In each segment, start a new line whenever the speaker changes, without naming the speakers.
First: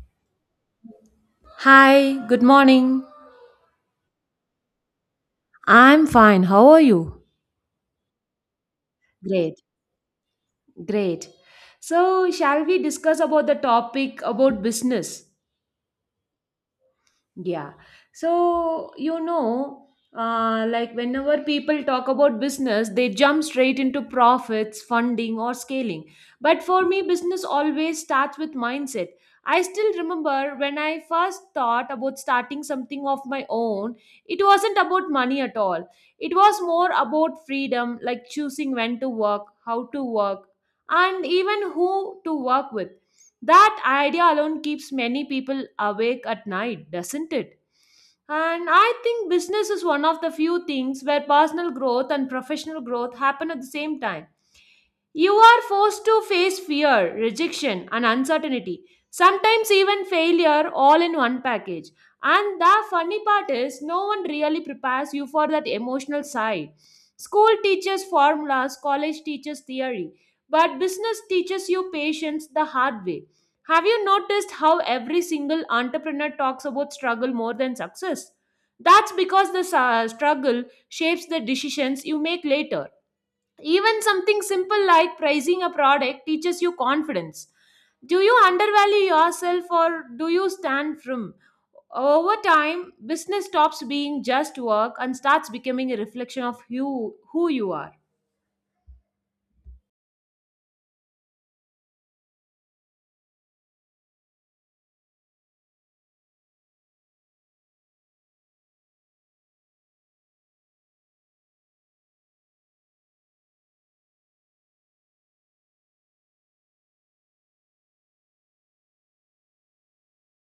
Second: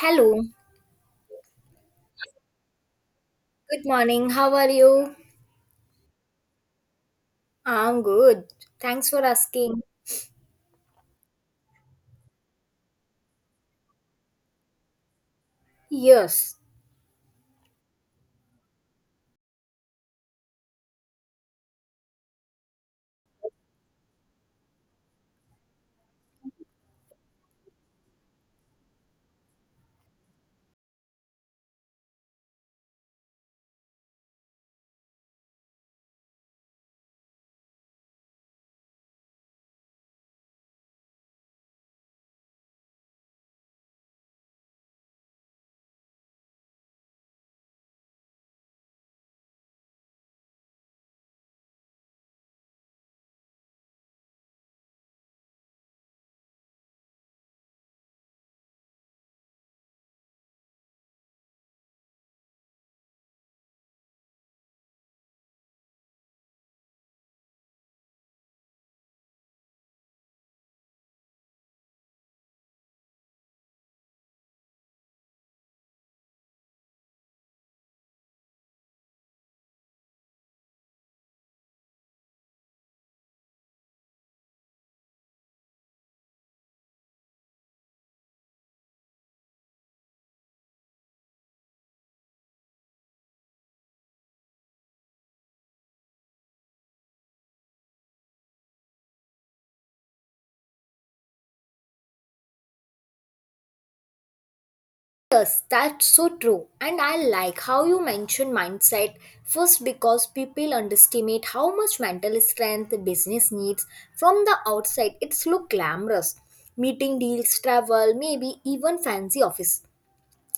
Hello,
Hi, good morning.
good morning. How are you?
I'm fine. How are you?
I'm good. Thanks for
Great,
asking.
great. So, shall we discuss about the topic about business?
Yes,
Yeah. So, you know, like whenever people talk about business, they jump straight into profits, funding, or scaling. But for me, business always starts with mindset. I still remember when I first thought about starting something of my own, it wasn't about money at all. It was more about freedom, like choosing when to work, how to work, and even who to work with. That idea alone keeps many people awake at night, doesn't it? And I think business is one of the few things where personal growth and professional growth happen at the same time. You are forced to face fear, rejection, and uncertainty, sometimes even failure, all in one package. And the funny part is, no one really prepares you for that emotional side. School teaches formulas, college teaches theory, but business teaches you patience the hard way. Have you noticed how every single entrepreneur talks about struggle more than success? That's because the struggle shapes the decisions you make later. Even something simple like pricing a product teaches you confidence. Do you undervalue yourself or do you stand firm? Over time, business stops being just work and starts becoming a reflection of you, who you are.
yes, that's so true. And I like how you mentioned mindset first because people underestimate how much mental strength the business needs. From the outside, it's look glamorous. Meeting deals, travel, maybe even fancy office.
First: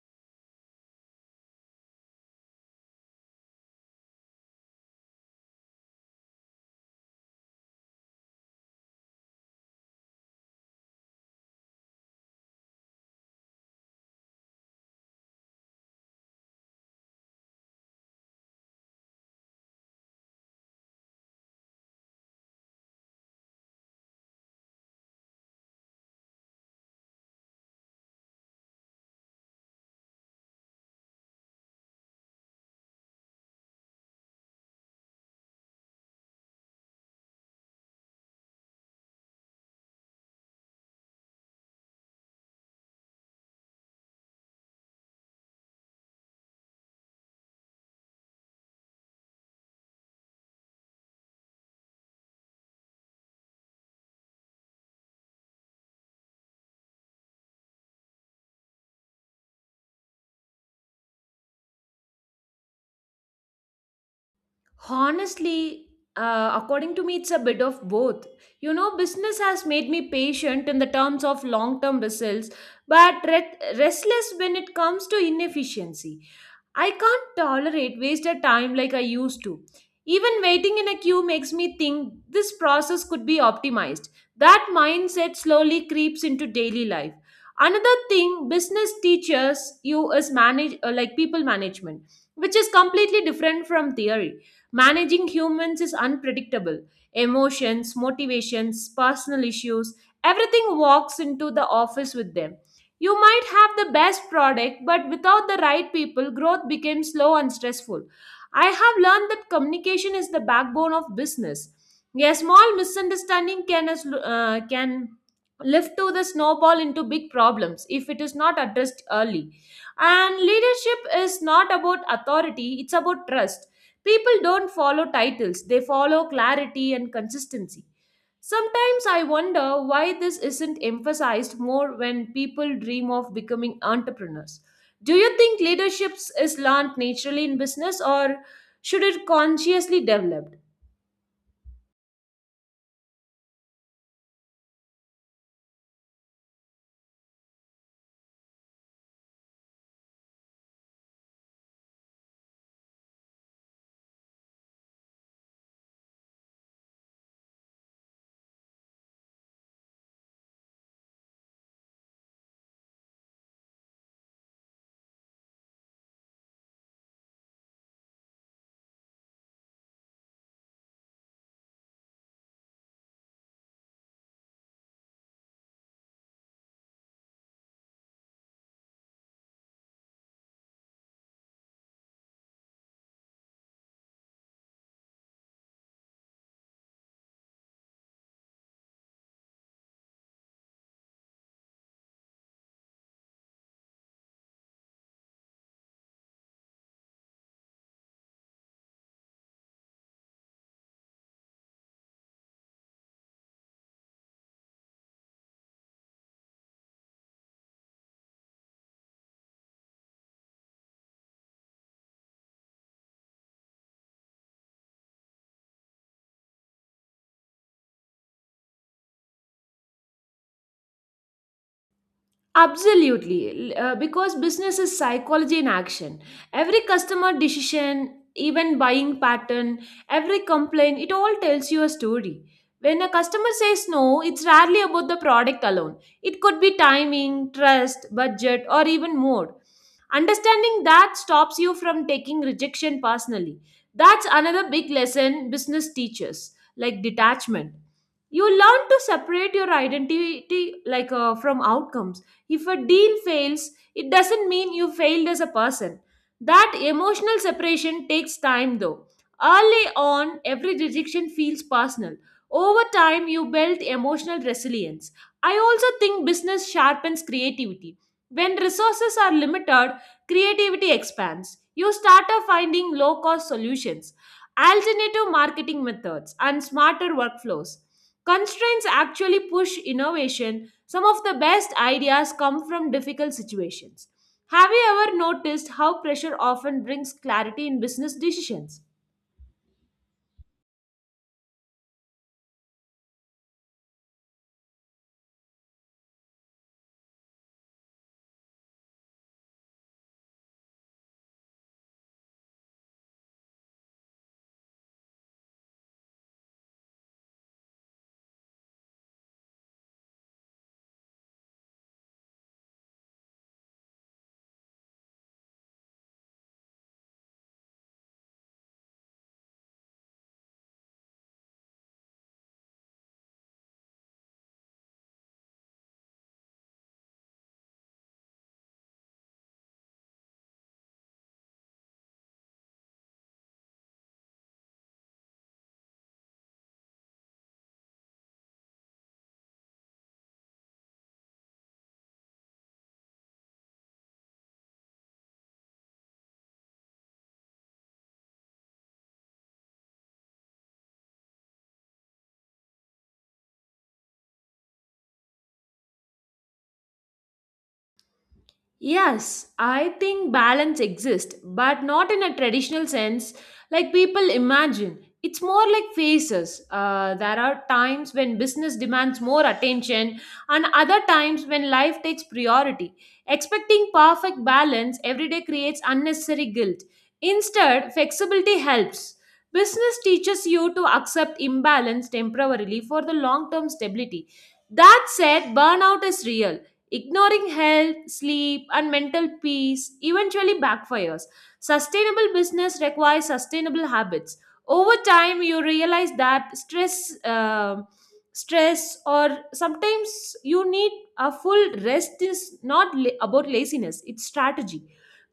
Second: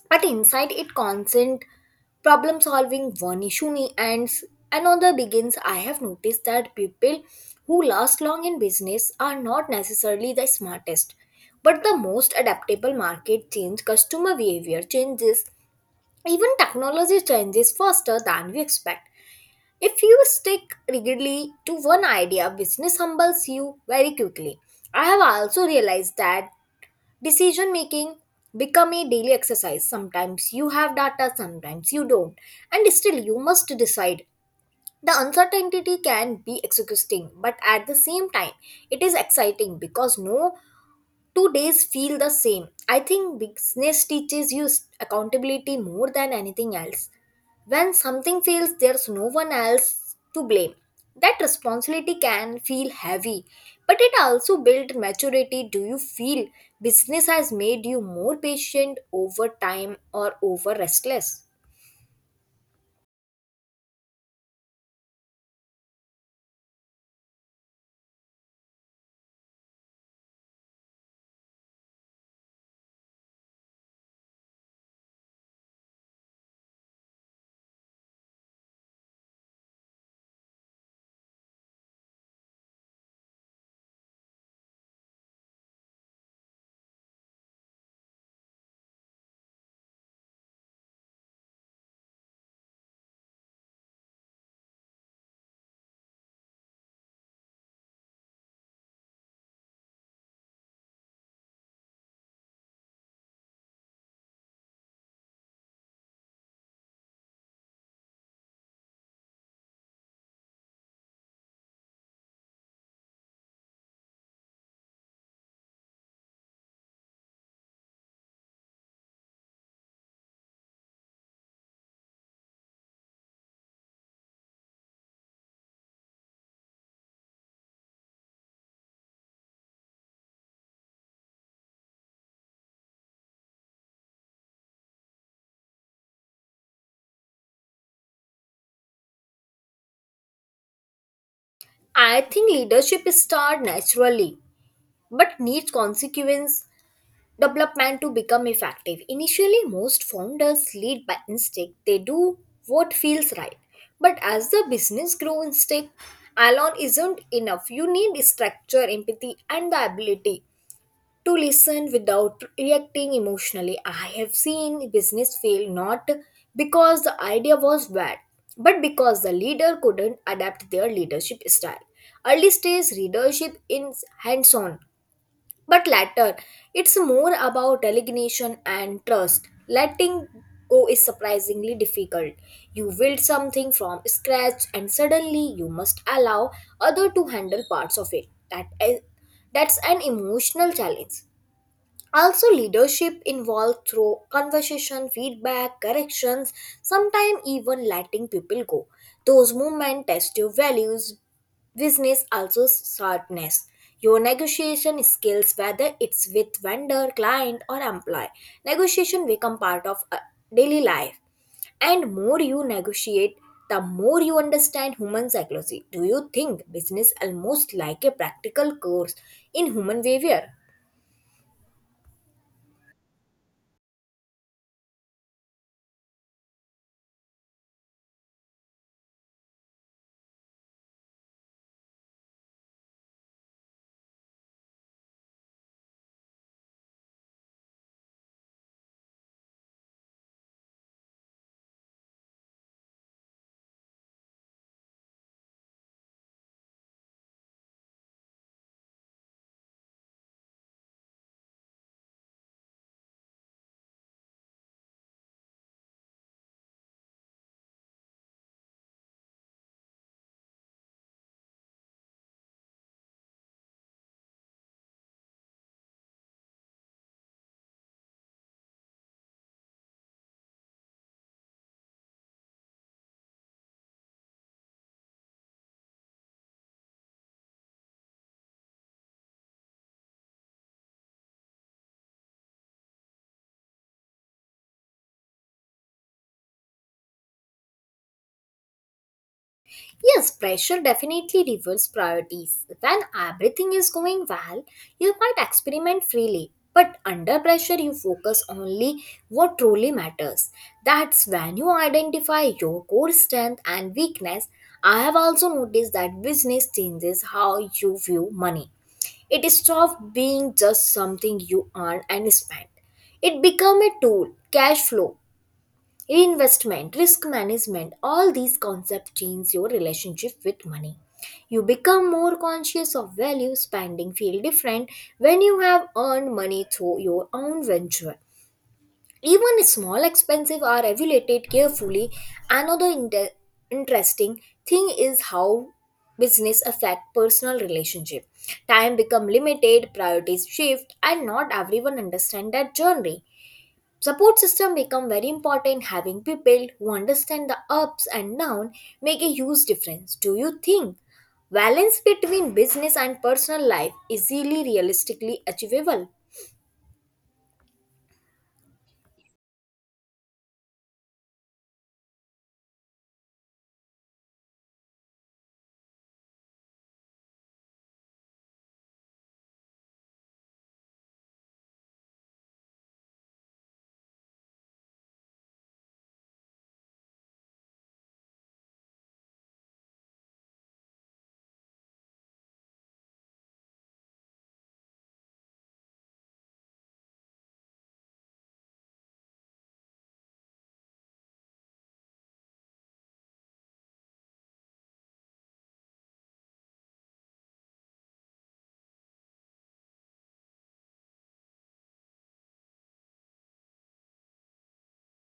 But inside it constant problem solving one issue ends another begins. I have noticed that people who last long in business are not necessarily the smartest, but the most adaptable market change, customer behavior changes, even technology changes faster than we expect. If you stick rigidly to one idea, business humbles you very quickly. I have also realized that decision making become a daily exercise. Sometimes you have data, sometimes you don't, and still you must decide. The uncertainty can be exhausting, but at the same time it is exciting because no 2 days feel the same. I think business teaches you accountability more than anything else. When something fails, there's no one else to blame. That responsibility can feel heavy, but it also builds maturity. Do you feel business has made you more patient over time or over restless?
Honestly, according to me, it's a bit of both. You know, business has made me patient in the terms of long term results, but restless when it comes to inefficiency. I can't tolerate wasted time like I used to. Even waiting in a queue makes me think this process could be optimized. That mindset slowly creeps into daily life. Another thing business teaches you is manage like people management, which is completely different from theory. Managing humans is unpredictable. Emotions, motivations, personal issues, everything walks into the office with them. You might have the best product, but without the right people, growth becomes slow and stressful. I have learned that communication is the backbone of business. A small misunderstanding can lift to the snowball into big problems if it is not addressed early. And leadership is not about authority, it's about trust. People don't follow titles, they follow clarity and consistency. Sometimes I wonder why this isn't emphasized more when people dream of becoming entrepreneurs. Do you think leadership is learned naturally in business or should it consciously developed?
I think leadership is naturally, but needs consequence development to become effective. Initially, most founders lead by instinct, they do what feels right. But as the business grows, instinct alone isn't enough. You need structure, empathy, and the ability to listen without reacting emotionally. I have seen business fail not because the idea was bad, but because the leader couldn't adapt their leadership style. Early stage leadership is hands on, but latter, it's more about delegation and trust. Letting go is surprisingly difficult. You build something from scratch and suddenly you must allow other to handle parts of it. That's an emotional challenge. Also, leadership involved through conversation, feedback, corrections, sometimes even letting people go. Those movements test your values, business also sharpness. Your negotiation skills, whether it's with vendor, client, or employee, negotiation become part of daily life. And more you negotiate, the more you understand human psychology. Do you think business almost like a practical course in human behavior?
Absolutely, because business is psychology in action. Every customer decision, even buying pattern, every complaint, it all tells you a story. When a customer says no, it's rarely about the product alone. It could be timing, trust, budget, or even mood. Understanding that stops you from taking rejection personally. That's another big lesson business teaches, like detachment. You learn to separate your identity from outcomes. If a deal fails, it doesn't mean you failed as a person. That emotional separation takes time though. Early on, every rejection feels personal. Over time, you build emotional resilience. I also think business sharpens creativity. When resources are limited, creativity expands. You start finding low cost solutions, alternative marketing methods, and smarter workflows. Constraints actually push innovation, some of the best ideas come from difficult situations. Have you ever noticed how pressure often brings clarity in business decisions?
Yes, pressure definitely reverses priorities. When everything is going well, you might experiment freely. But under pressure, you focus only what truly matters. That's when you identify your core strength and weakness. I have also noticed that business changes how you view money. It stops being just something you earn and spend. It becomes a tool, cash flow, investment, risk management, all these concepts change your relationship with money. You become more conscious of value, spending feel different when you have earned money through your own venture. Even small expenses are evaluated carefully. Another interesting thing is how business affect personal relationship. Time become limited, priorities shift, and not everyone understand that journey. Support system become very important. Having people who understand the ups and down make a huge difference. Do you think balance between business and personal life easily realistically achievable?
Yes, I think balance exists, but not in a traditional sense like people imagine. It's more like phases. There are times when business demands more attention, and other times when life takes priority. Expecting perfect balance every day creates unnecessary guilt. Instead, flexibility helps. Business teaches you to accept imbalance temporarily for the long term stability. That said, burnout is real. Ignoring health, sleep, and mental peace eventually backfires. Sustainable business requires sustainable habits. Over time, you realize that stress, or sometimes you need a full rest is not la- about laziness, it's strategy.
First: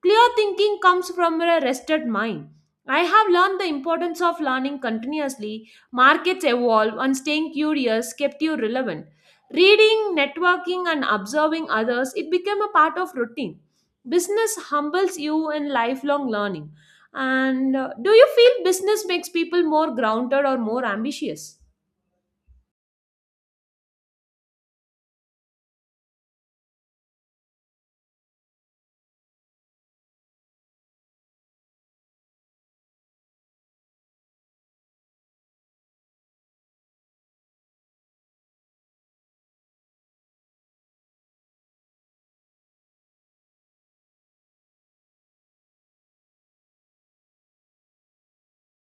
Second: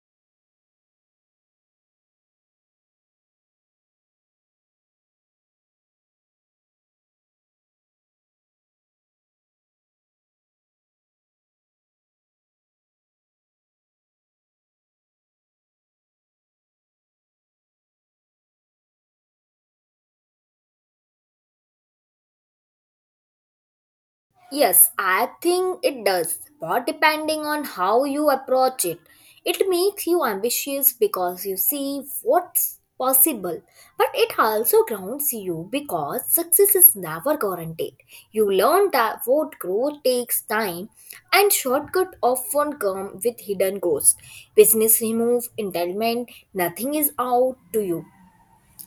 Clear thinking comes from a rested mind. I have learned the importance of learning continuously. Markets evolve, and staying curious kept you relevant. Reading, networking, and observing others, it became a part of routine. Business humbles you in lifelong learning. And do you feel business makes people more grounded or more ambitious?
Yes, I think it does, but depending on how you approach it, it makes you ambitious because you see what's possible. But it also grounds you because success is never guaranteed. You learn that what growth takes time and shortcut often come with hidden goals. Business remove entitlement, nothing is out to you.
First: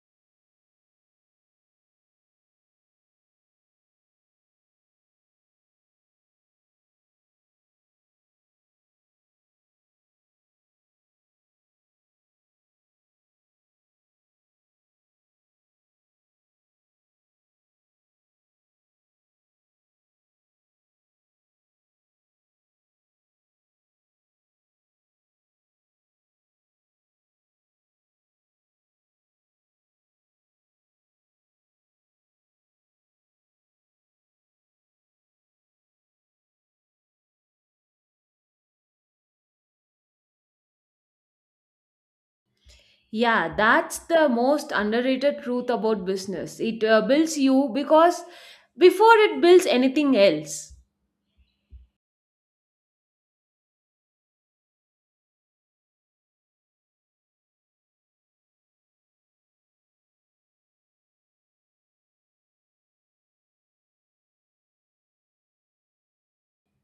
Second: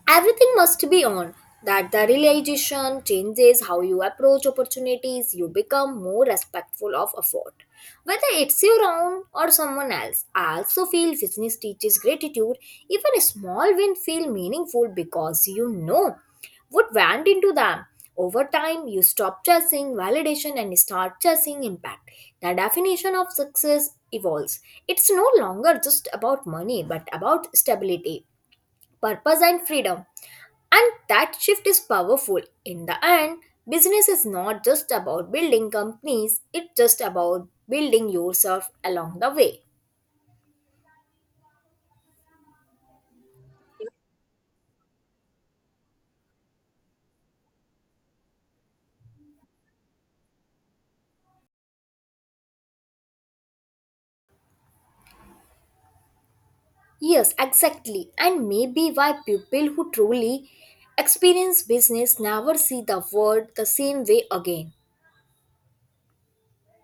Everything must be on. That the realization changes how you approach opportunities, you become more respectful of effort. Whether it's your own or someone else, I also feel business teaches gratitude. Even a small win feel meaningful because you know what went into them. Over time, you stop chasing validation and start chasing impact. The definition of success evolves. It's no longer just about money, but about stability, purpose, and freedom. And that shift is powerful. In the end, business is not just about building companies, it's just about building yourself along the way.
Yeah, that's the most underrated truth about business. It builds you because before it builds anything else.
Yes, exactly. And maybe why people who truly experience business never see the world the same way again.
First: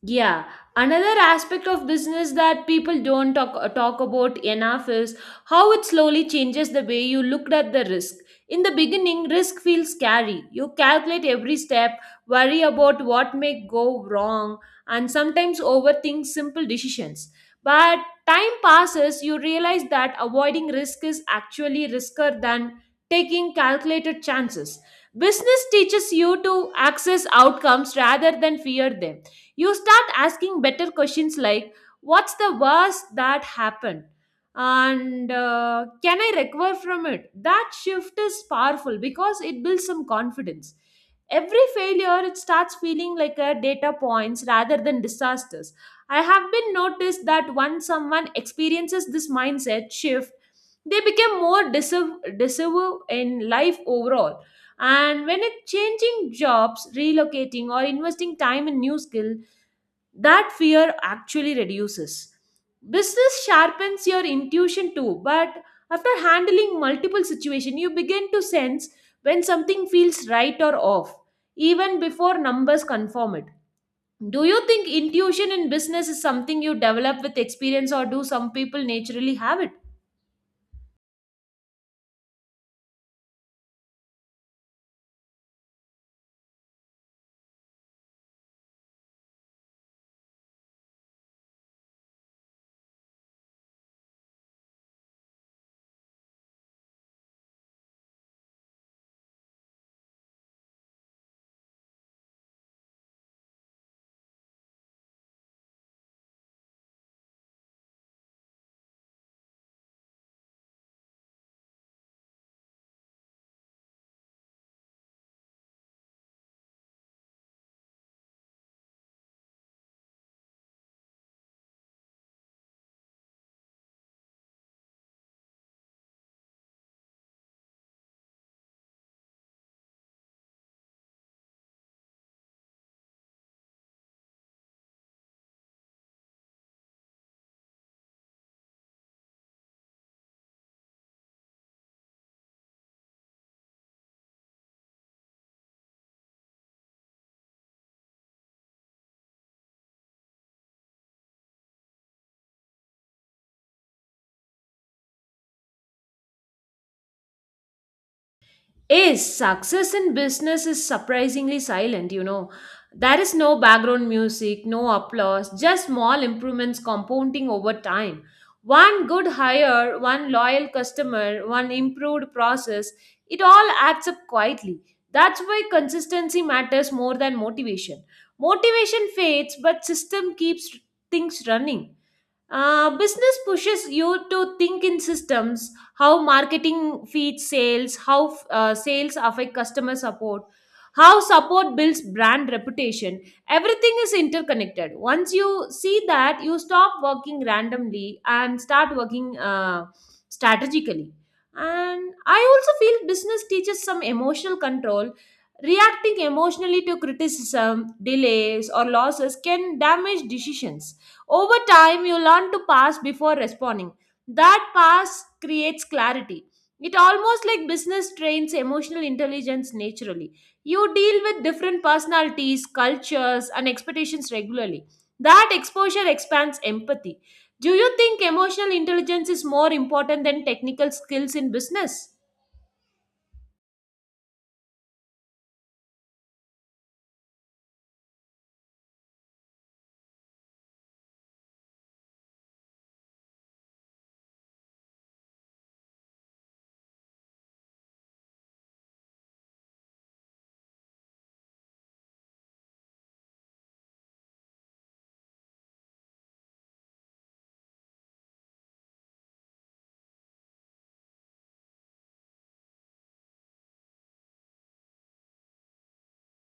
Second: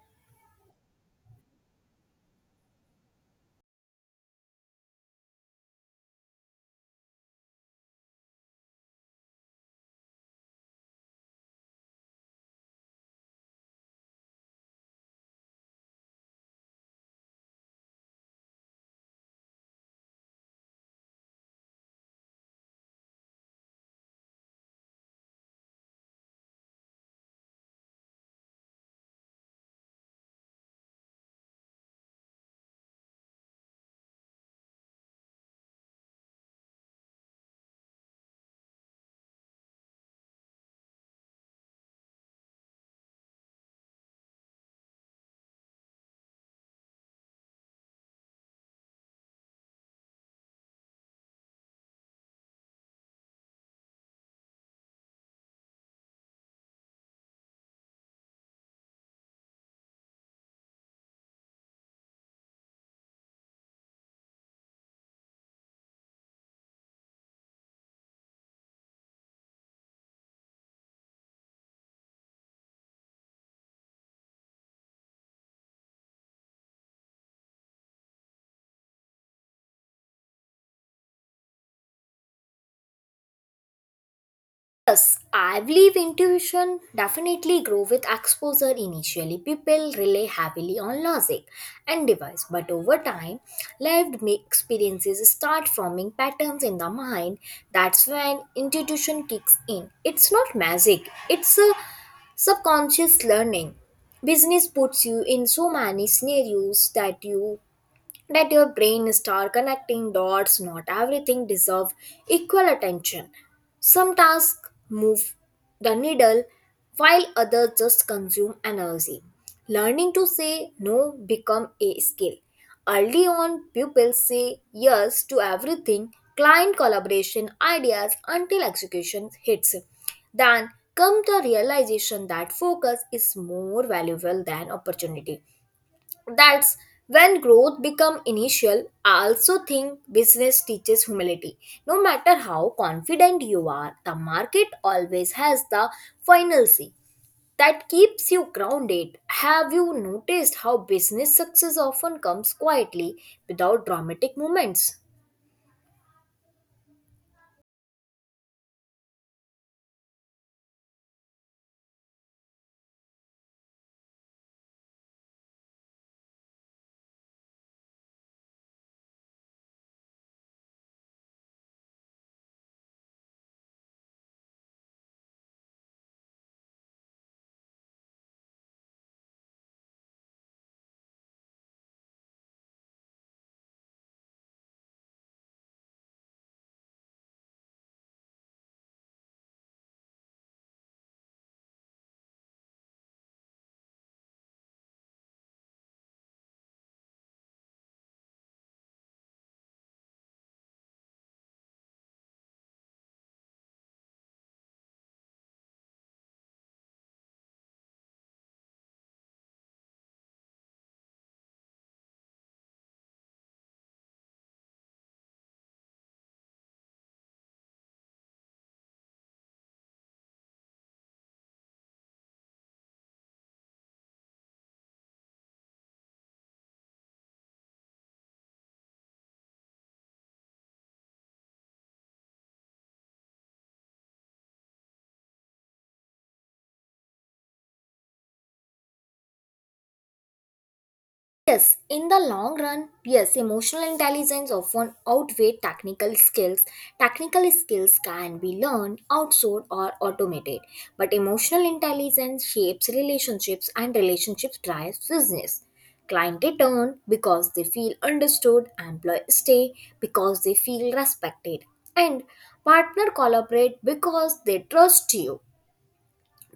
Yeah, another aspect of business that people don't talk, talk about enough is how it slowly changes the way you looked at the risk. In the beginning, risk feels scary. You calculate every step, worry about what may go wrong, and sometimes overthink simple decisions. But time passes, you realize that avoiding risk is actually riskier than taking calculated chances. Business teaches you to access outcomes rather than fear them. You start asking better questions like, what's the worst that happened? And can I recover from it? That shift is powerful because it builds some confidence. Every failure, it starts feeling like a data points rather than disasters. I have been noticed that once someone experiences this mindset shift, they become more decisive in life overall. And when it's changing jobs, relocating, or investing time in new skill, that fear actually reduces. Business sharpens your intuition too, but after handling multiple situations, you begin to sense when something feels right or off, even before numbers confirm it. Do you think intuition in business is something you develop with experience, or do some people naturally have it?
Yes, I believe intuition definitely grow with exposure initially. People rely heavily on logic and device, but over time, lived experiences start forming patterns in the mind. That's when intuition kicks in. It's not magic, it's a subconscious learning. Business puts you in so many scenarios that you that your brain start connecting dots. Not everything deserve equal attention, some tasks move the needle while others just consume energy. Learning to say no become a skill. Early on pupils say yes to everything, client collaboration, ideas, until execution hits. Then come the realization that focus is more valuable than opportunity. That's when growth become initial. I also think business teaches humility. No matter how confident you are, the market always has the final say. That keeps you grounded. Have you noticed how business success often comes quietly without dramatic moments?
Is success in business is surprisingly silent, you know. There is no background music, no applause, just small improvements compounding over time. One good hire, one loyal customer, one improved process, it all adds up quietly. That's why consistency matters more than motivation. Motivation fades but system keeps things running. Business pushes you to think in systems, how marketing feeds sales, how sales affect customer support, how support builds brand reputation. Everything is interconnected. Once you see that, you stop working randomly and start working strategically. And I also feel business teaches some emotional control. Reacting emotionally to criticism, delays, or losses can damage decisions. Over time, you learn to pass before responding. That pass creates clarity. It almost like business trains emotional intelligence naturally. You deal with different personalities, cultures, and expectations regularly. That exposure expands empathy. Do you think emotional intelligence is more important than technical skills in business?
Yes, in the long run, yes, emotional intelligence often outweighs technical skills. Technical skills can be learned, outsourced, or automated, but emotional intelligence shapes relationships and relationships drives business. Clients return because they feel understood, employees stay because they feel respected, and partner collaborate because they trust you.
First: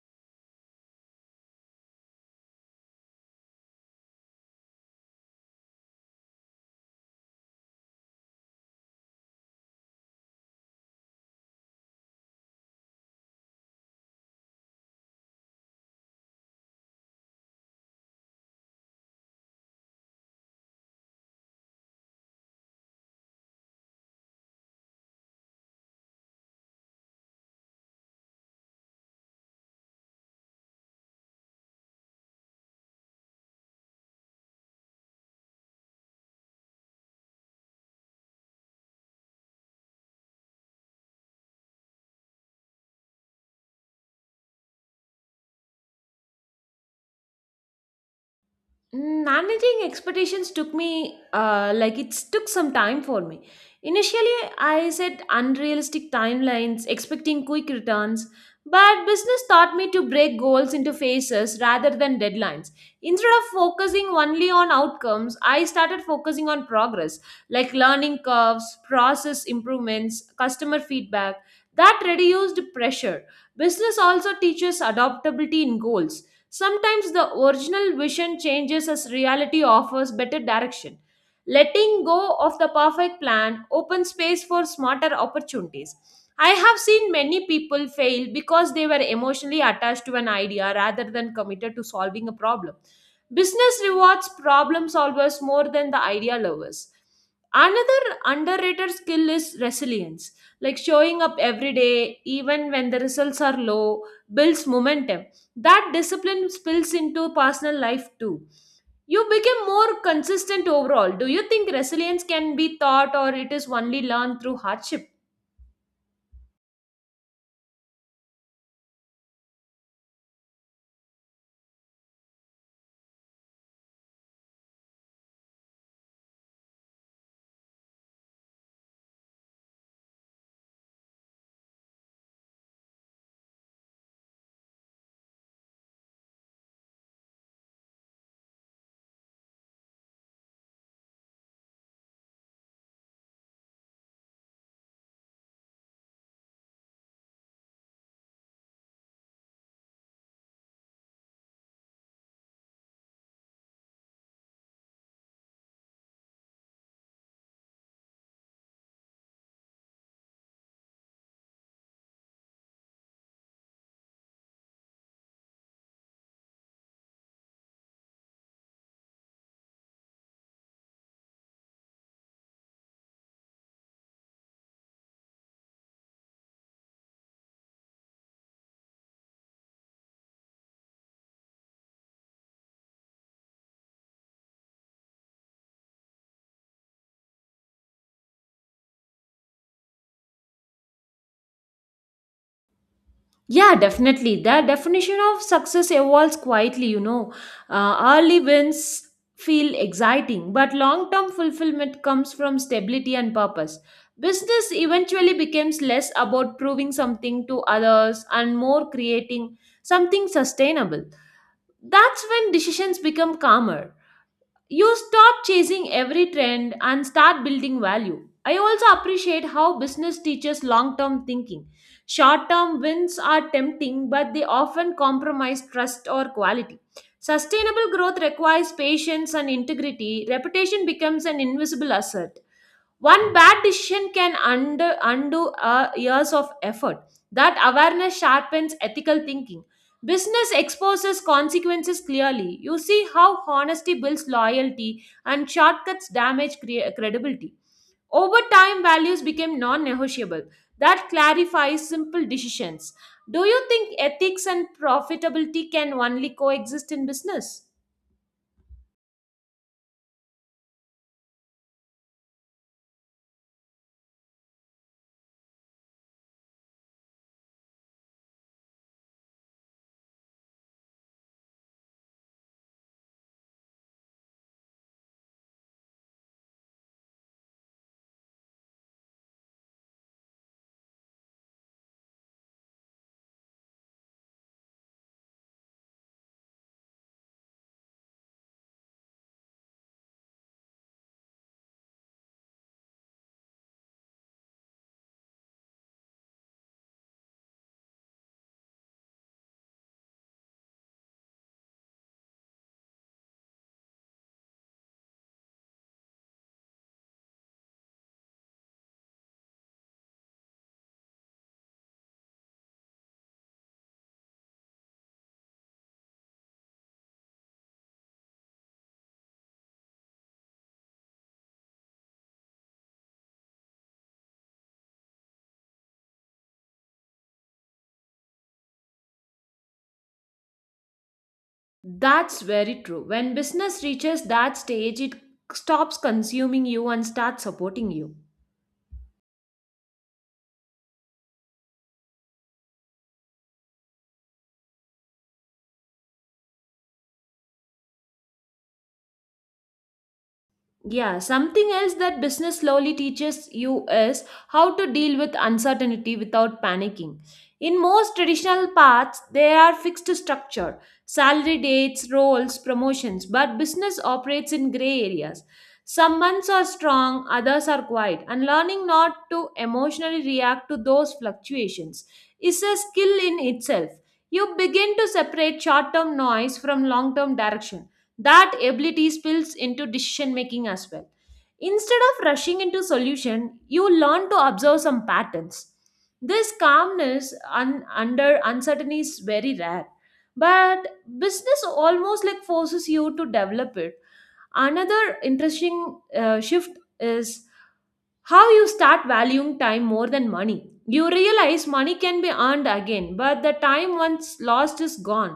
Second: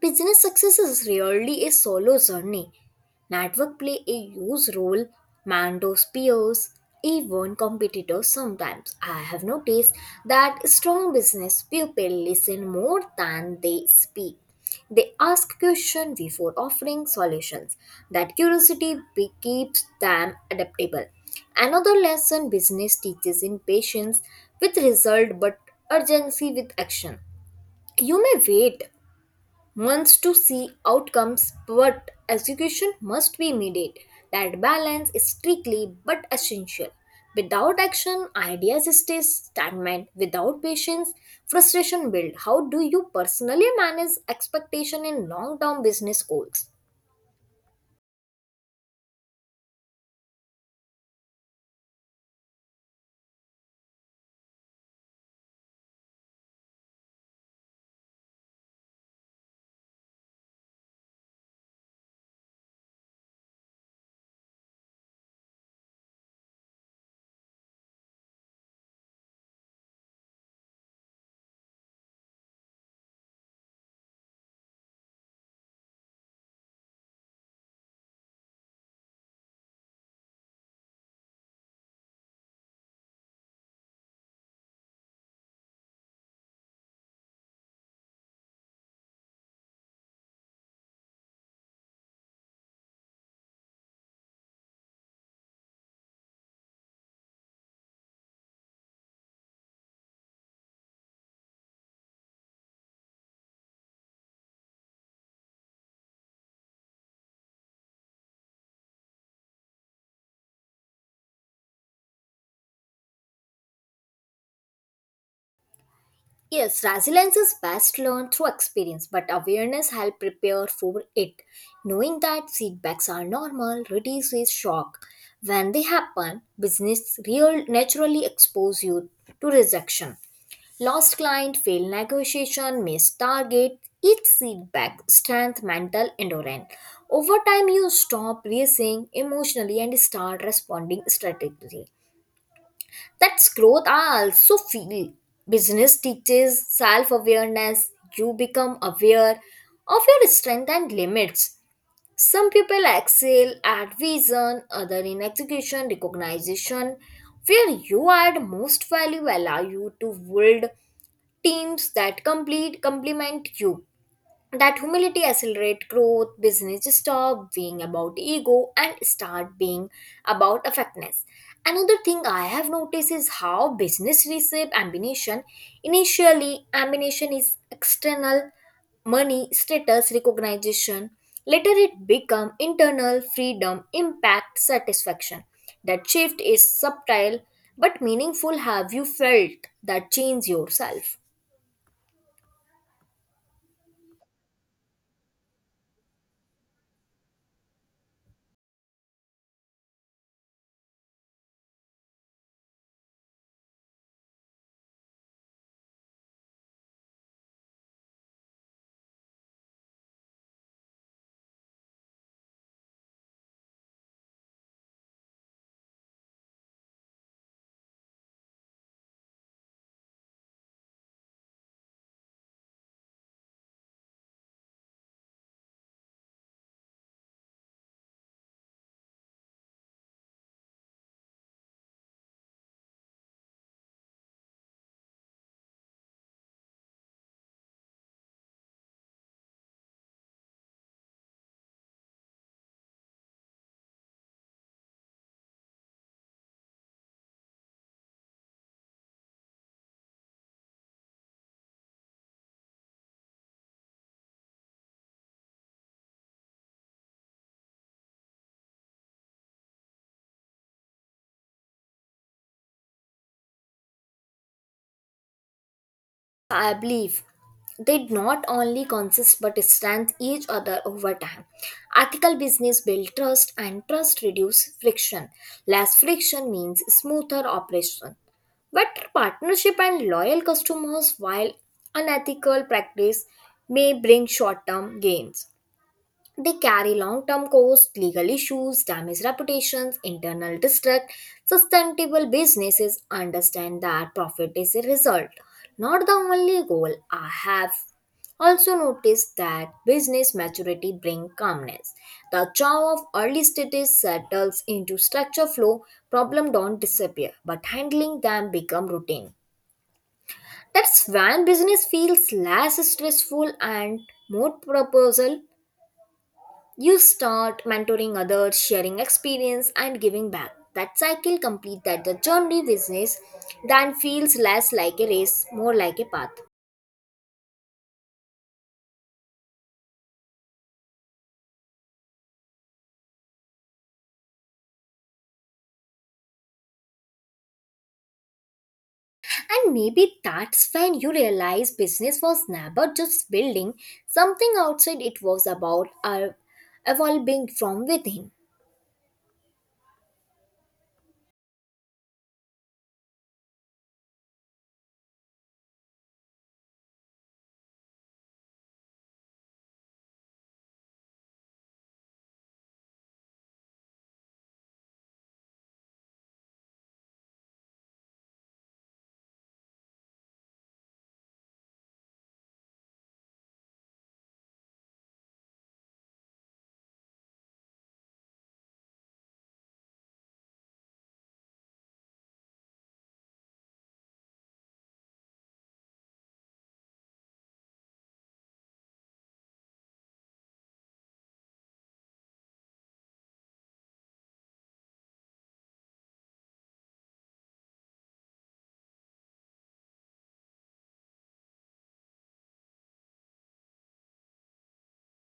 Business success is rarely a solo journey. Network play a huge role, Mando's peers, even competitors sometimes. I have noticed that strong business people listen more than they speak. They ask questions before offering solutions. That curiosity keeps them adaptable. Another lesson business teaches in patience with result, but urgency with action. You may wait wants to see outcomes, but execution must be immediate. That balance is strictly but essential. Without action, ideas stay stagnant. Without patience, frustration builds. How do you personally manage expectation in long-term business goals?
Mm, managing expectations took me, it took some time for me. Initially, I set unrealistic timelines, expecting quick returns, but business taught me to break goals into phases rather than deadlines. Instead of focusing only on outcomes, I started focusing on progress, like learning curves, process improvements, customer feedback. That reduced pressure. Business also teaches adaptability in goals. Sometimes the original vision changes as reality offers better direction. Letting go of the perfect plan opens space for smarter opportunities. I have seen many people fail because they were emotionally attached to an idea rather than committed to solving a problem. Business rewards problem solvers more than the idea lovers. Another underrated skill is resilience, like showing up every day, even when the results are low, builds momentum. That discipline spills into personal life too. You become more consistent overall. Do you think resilience can be taught or it is only learned through hardship?
Yes, resilience is best learned through experience, but awareness helps prepare for it. Knowing that setbacks are normal reduces shock. When they happen, business real naturally expose you to rejection. Lost client, failed negotiation, missed target. Each setback strength mental endurance. Over time, you stop racing emotionally and start responding strategically. That's growth. I also feel business teaches self awareness. You become aware of your strength and limits. Some people excel at vision, other in execution, recognition. Where you add most value allow you to build teams that complete complement you. That humility accelerate growth. Business stop being about ego and start being about effectiveness. Another thing I have noticed is how business receive ambition. Initially ambition is external, money, status, recognition. Later it become internal, freedom, impact, satisfaction. That shift is subtle but meaningful. Have you felt that change yourself?
Yeah, definitely. The definition of success evolves quietly, you know. Early wins feel exciting, but long term fulfillment comes from stability and purpose. Business eventually becomes less about proving something to others and more creating something sustainable. That's when decisions become calmer. You stop chasing every trend and start building value. I also appreciate how business teaches long term thinking. Short term wins are tempting, but they often compromise trust or quality. Sustainable growth requires patience and integrity. Reputation becomes an invisible asset. One bad decision can undo years of effort. That awareness sharpens ethical thinking. Business exposes consequences clearly. You see how honesty builds loyalty and shortcuts damage credibility. Over time, values became non negotiable. That clarifies simple decisions. Do you think ethics and profitability can only coexist in business?
I believe they not only consist but strengthen each other over time. Ethical business build trust and trust reduce friction. Less friction means smoother operation. Better partnership and loyal customers, while unethical practice may bring short-term gains. They carry long term costs, legal issues, damaged reputations, internal distrust. Sustainable businesses understand that profit is a result, not the only goal. I have also noticed that business maturity brings calmness. The jaw of early stages settles into structure flow, problems don't disappear, but handling them become routine. That's when business feels less stressful and more purposeful. You start mentoring others, sharing experience, and giving back. That cycle complete, that the journey. Business then feels less like a race, more like a path.
That's very true. When business reaches that stage, it stops consuming you and starts supporting you.
And maybe that's when you realize business was never just building something outside, it was about evolving from within.
Yeah, something else that business slowly teaches you is how to deal with uncertainty without panicking. In most traditional paths, there are fixed structure, salary dates, roles, promotions, but business operates in gray areas. Some months are strong, others are quiet, and learning not to emotionally react to those fluctuations is a skill in itself. You begin to separate short term noise from long term direction. That ability spills into decision making as well. Instead of rushing into solution, you learn to observe some patterns. This calmness under uncertainty is very rare, but business almost like forces you to develop it. Another interesting shift is how you start valuing time more than money. You realize money can be earned again, but the time once lost is gone.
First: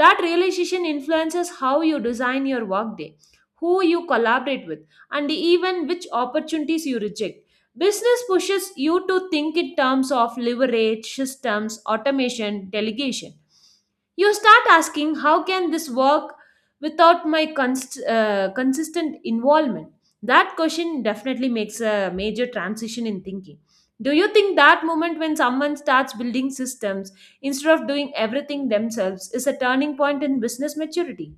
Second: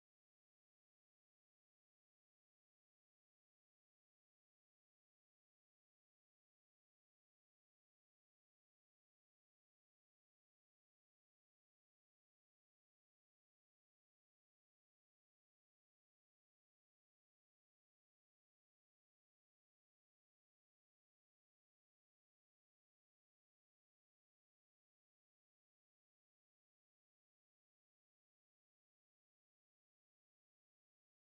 That realization influences how you design your workday, who you collaborate with, and even which opportunities you reject. Business pushes you to think in terms of leverage, systems, automation, delegation. You start asking, how can this work without my consistent involvement? That question definitely makes a major transition in thinking. Do you think that moment when someone starts building systems, instead of doing everything themselves, is a turning point in business maturity?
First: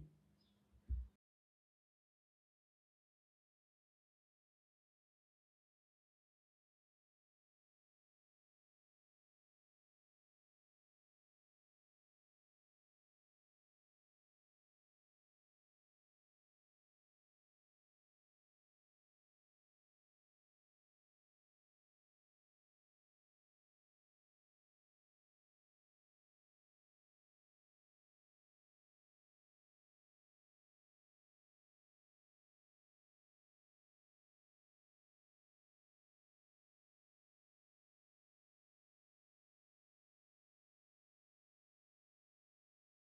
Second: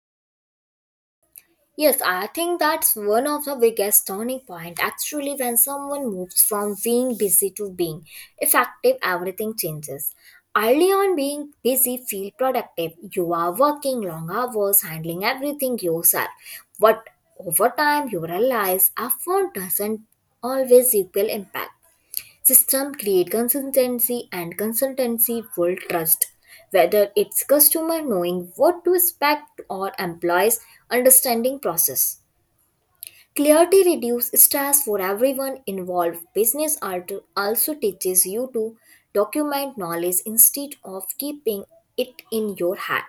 Yes, I think that's one of the biggest turning point. Actually, when someone moves from being busy to being effective, everything changes. Early on, being busy feel productive. You are working long hours, handling everything yourself. But over time, you realize effort doesn't always equal impact. System create consistency and consultancy build trust. Whether it's customer knowing what to expect or employees understanding process. Clarity reduces stress for everyone involved. Business art also teaches you to document knowledge instead of keeping it in your head.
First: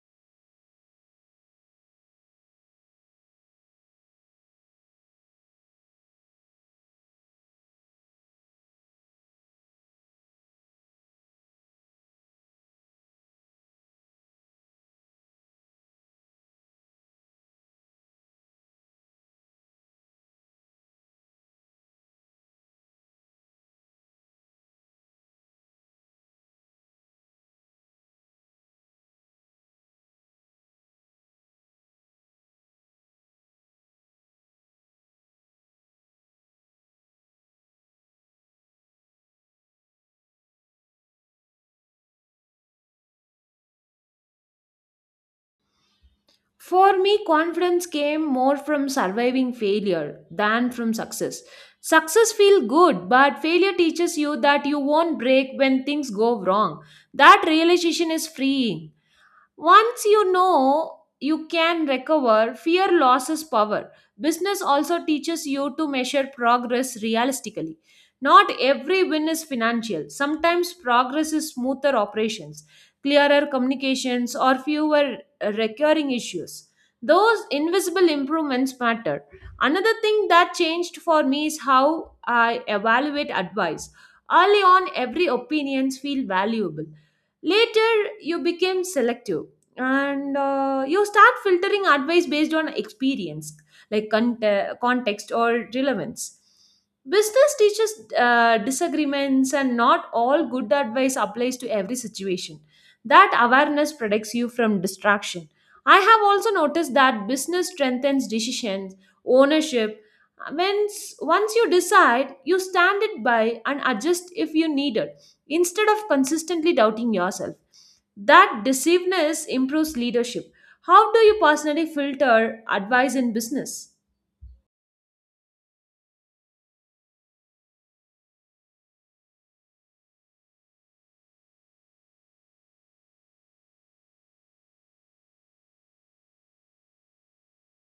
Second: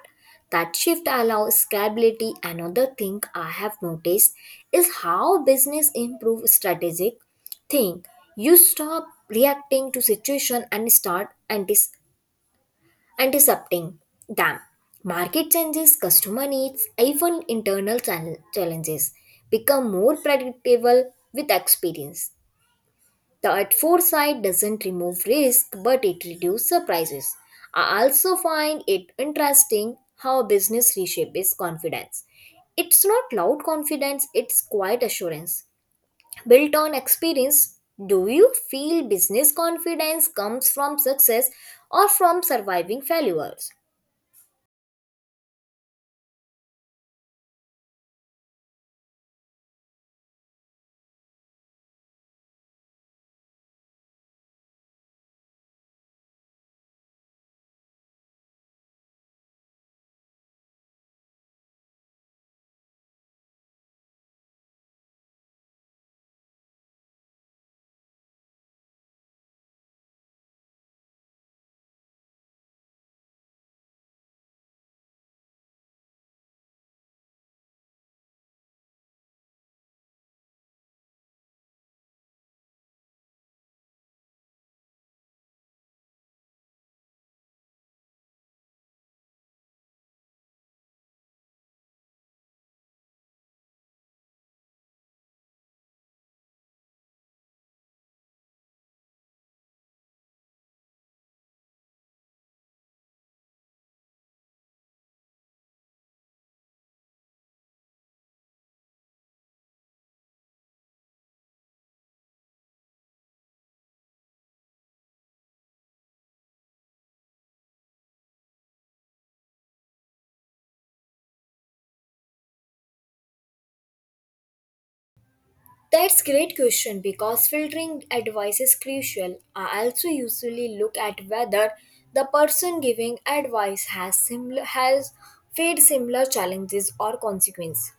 That shift allows scalability. Another thing I have noticed is how business improve strategic think. You stop reacting to situation and start antiseptic them. Market changes, customer needs, even internal challenges become more predictable with experience. That foresight doesn't remove risk, but it reduces surprises. I also find it interesting how business reshapes confidence. It's not loud confidence, it's quiet assurance. Built on experience, do you feel business confidence comes from success or from surviving failures?
For me, confidence came more from surviving failure than from success. Success feels good, but failure teaches you that you won't break when things go wrong. That realization is freeing. Once you know you can recover, fear loses power. Business also teaches you to measure progress realistically. Not every win is financial. Sometimes progress is smoother operations, clearer communications, or fewer recurring issues. Those invisible improvements matter. Another thing that changed for me is how I evaluate advice. Early on, every opinions feel valuable. Later, you became selective, and you start filtering advice based on experience, like context or relevance. Business teaches disagreements, and not all good advice applies to every situation. That awareness protects you from distraction. I have also noticed that business strengthens decisions ownership. Once you decide, you stand it by and adjust if you need it, instead of consistently doubting yourself. That decisiveness improves leadership. How do you personally filter advice in business?
That's great question because filtering advice is crucial. I also usually look at whether the person giving advice has faced similar challenges or consequences.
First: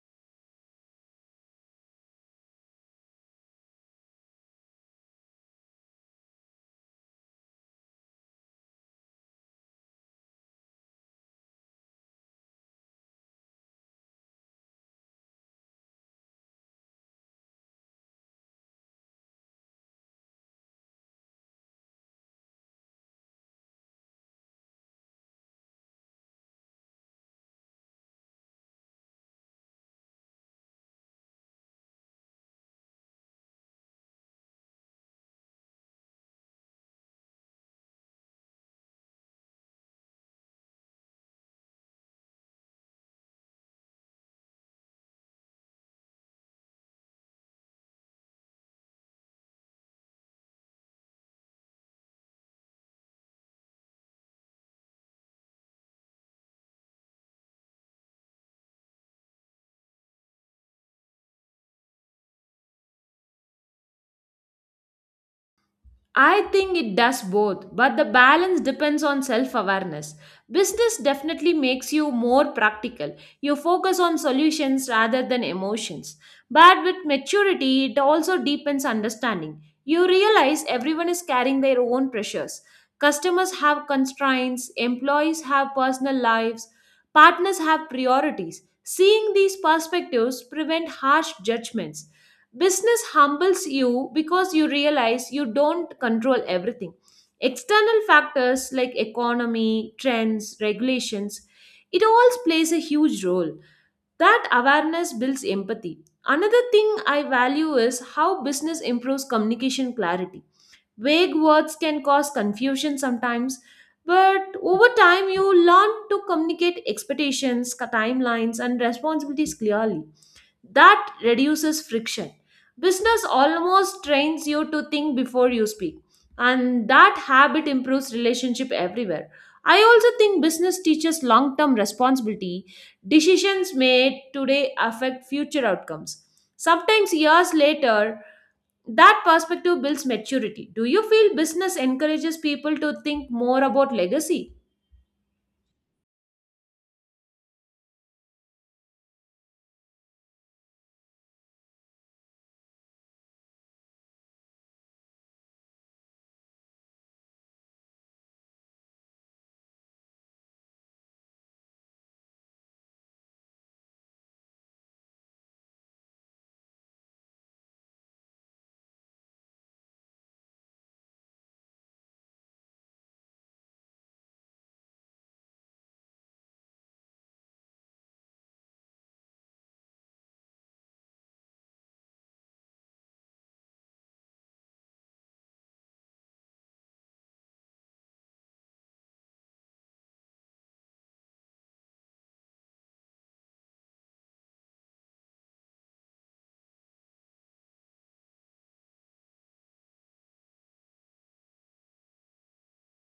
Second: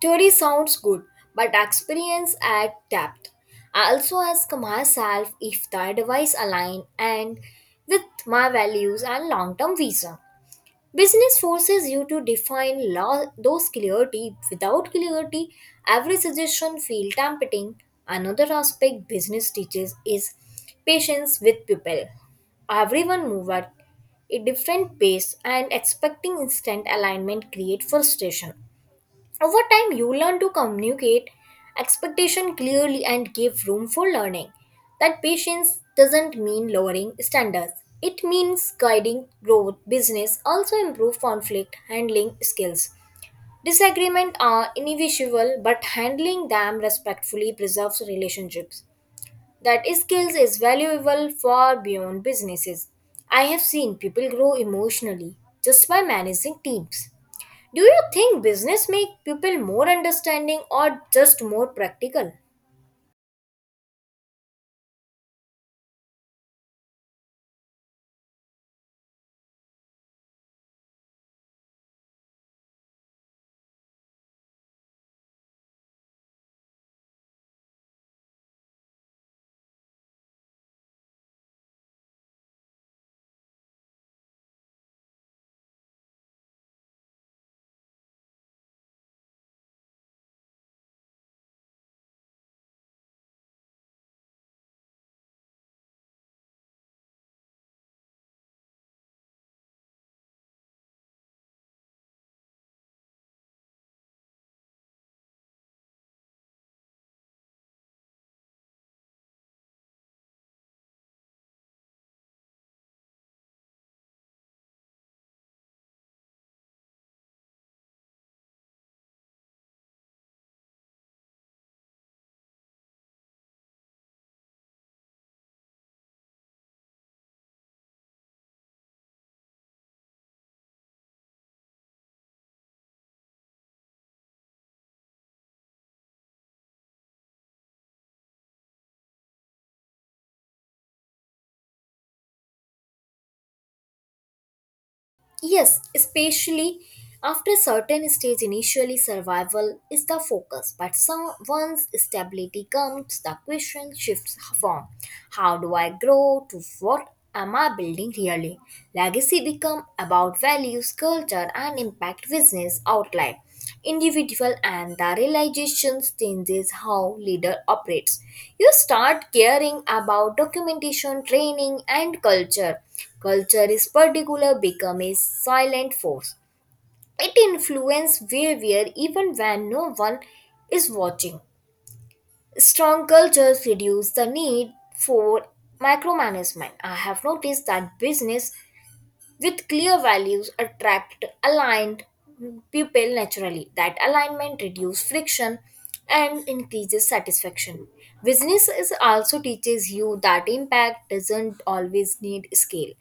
Theory sounds good, but experience adds depth. I also ask myself if the advice align and with my values and long-term vision. Business forces you to define law, those clarity. Without clarity, every suggestion feels tempting. Another aspect business teaches is patience with people. Everyone moves at a different pace and expecting instant alignment creates frustration. Over time, you learn to communicate expectation clearly and give room for learning. That patience doesn't mean lowering standards. It means guiding growth, business, also improve conflict handling skills. Disagreements are inevitable, but handling them respectfully preserves relationships that skills is valuable far beyond businesses. I have seen people grow emotionally just by managing teams. Do you think business make people more understanding or just more practical?
I think it does both, but the balance depends on self awareness. Business definitely makes you more practical. You focus on solutions rather than emotions. But with maturity, it also deepens understanding. You realize everyone is carrying their own pressures. Customers have constraints, employees have personal lives, partners have priorities. Seeing these perspectives prevent harsh judgments. Business humbles you because you realize you don't control everything. External factors like economy, trends, regulations, it all plays a huge role. That awareness builds empathy. Another thing I value is how business improves communication clarity. Vague words can cause confusion sometimes, but over time you learn to communicate expectations, timelines, and responsibilities clearly. That reduces friction. Business almost trains you to think before you speak, and that habit improves relationship everywhere. I also think business teaches long term responsibility. Decisions made today affect future outcomes. Sometimes years later, that perspective builds maturity. Do you feel business encourages people to think more about legacy?
Yes, especially after a certain stage, initially survival is the focus, but some, once stability comes, the question shifts from how do I grow to what am I building really? Legacy become about values, culture, and impact. Business outline, individual, and the realizations changes how leader operates. You start caring about documentation, training, and culture. Culture is particular become a silent force. It influences behavior even when no one is watching. Strong cultures reduce the need for micromanagement. I have noticed that business with clear values attract aligned people naturally. That alignment reduces friction and increases satisfaction. Business is also teaches you that impact doesn't always need scale,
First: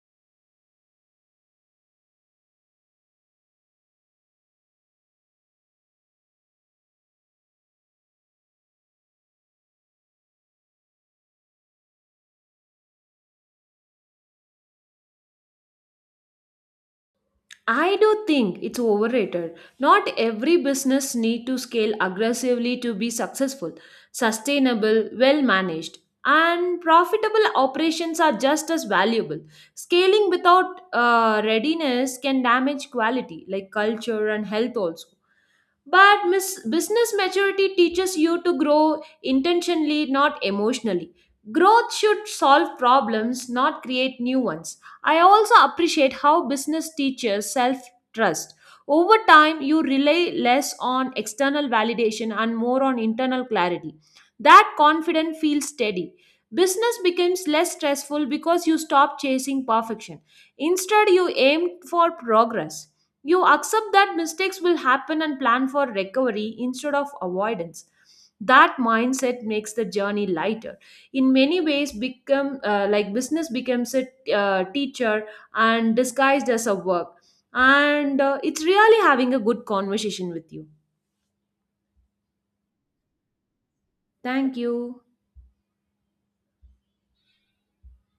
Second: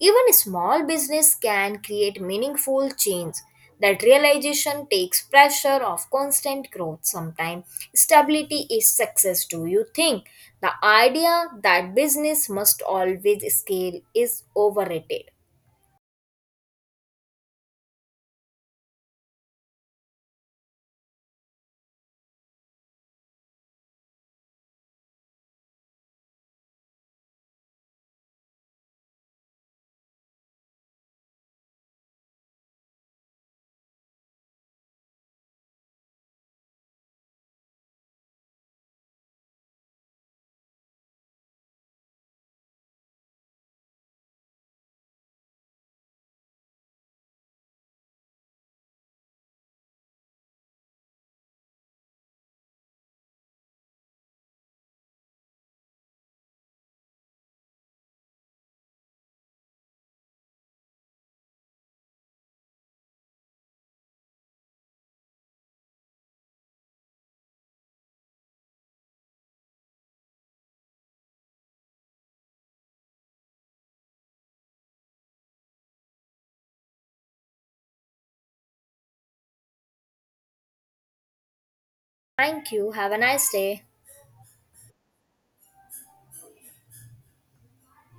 even a small business can create meaningful change. That realization takes pressure off constant growth. Sometimes stability is success. Do you think the idea that business must always scale is overrated?
I do think it's overrated. Not every business need to scale aggressively to be successful. Sustainable, well managed, and profitable operations are just as valuable. Scaling without readiness can damage quality, like culture and health also. But business maturity teaches you to grow intentionally, not emotionally. Growth should solve problems, not create new ones. I also appreciate how business teaches self trust. Over time, you rely less on external validation and more on internal clarity. That confidence feels steady. Business becomes less stressful because you stop chasing perfection. Instead, you aim for progress. You accept that mistakes will happen and plan for recovery instead of avoidance. That mindset makes the journey lighter. In many ways, become like business becomes a teacher and disguised as a work, and it's really having a good conversation with you.
Thank you. Have a nice day.
Thank you.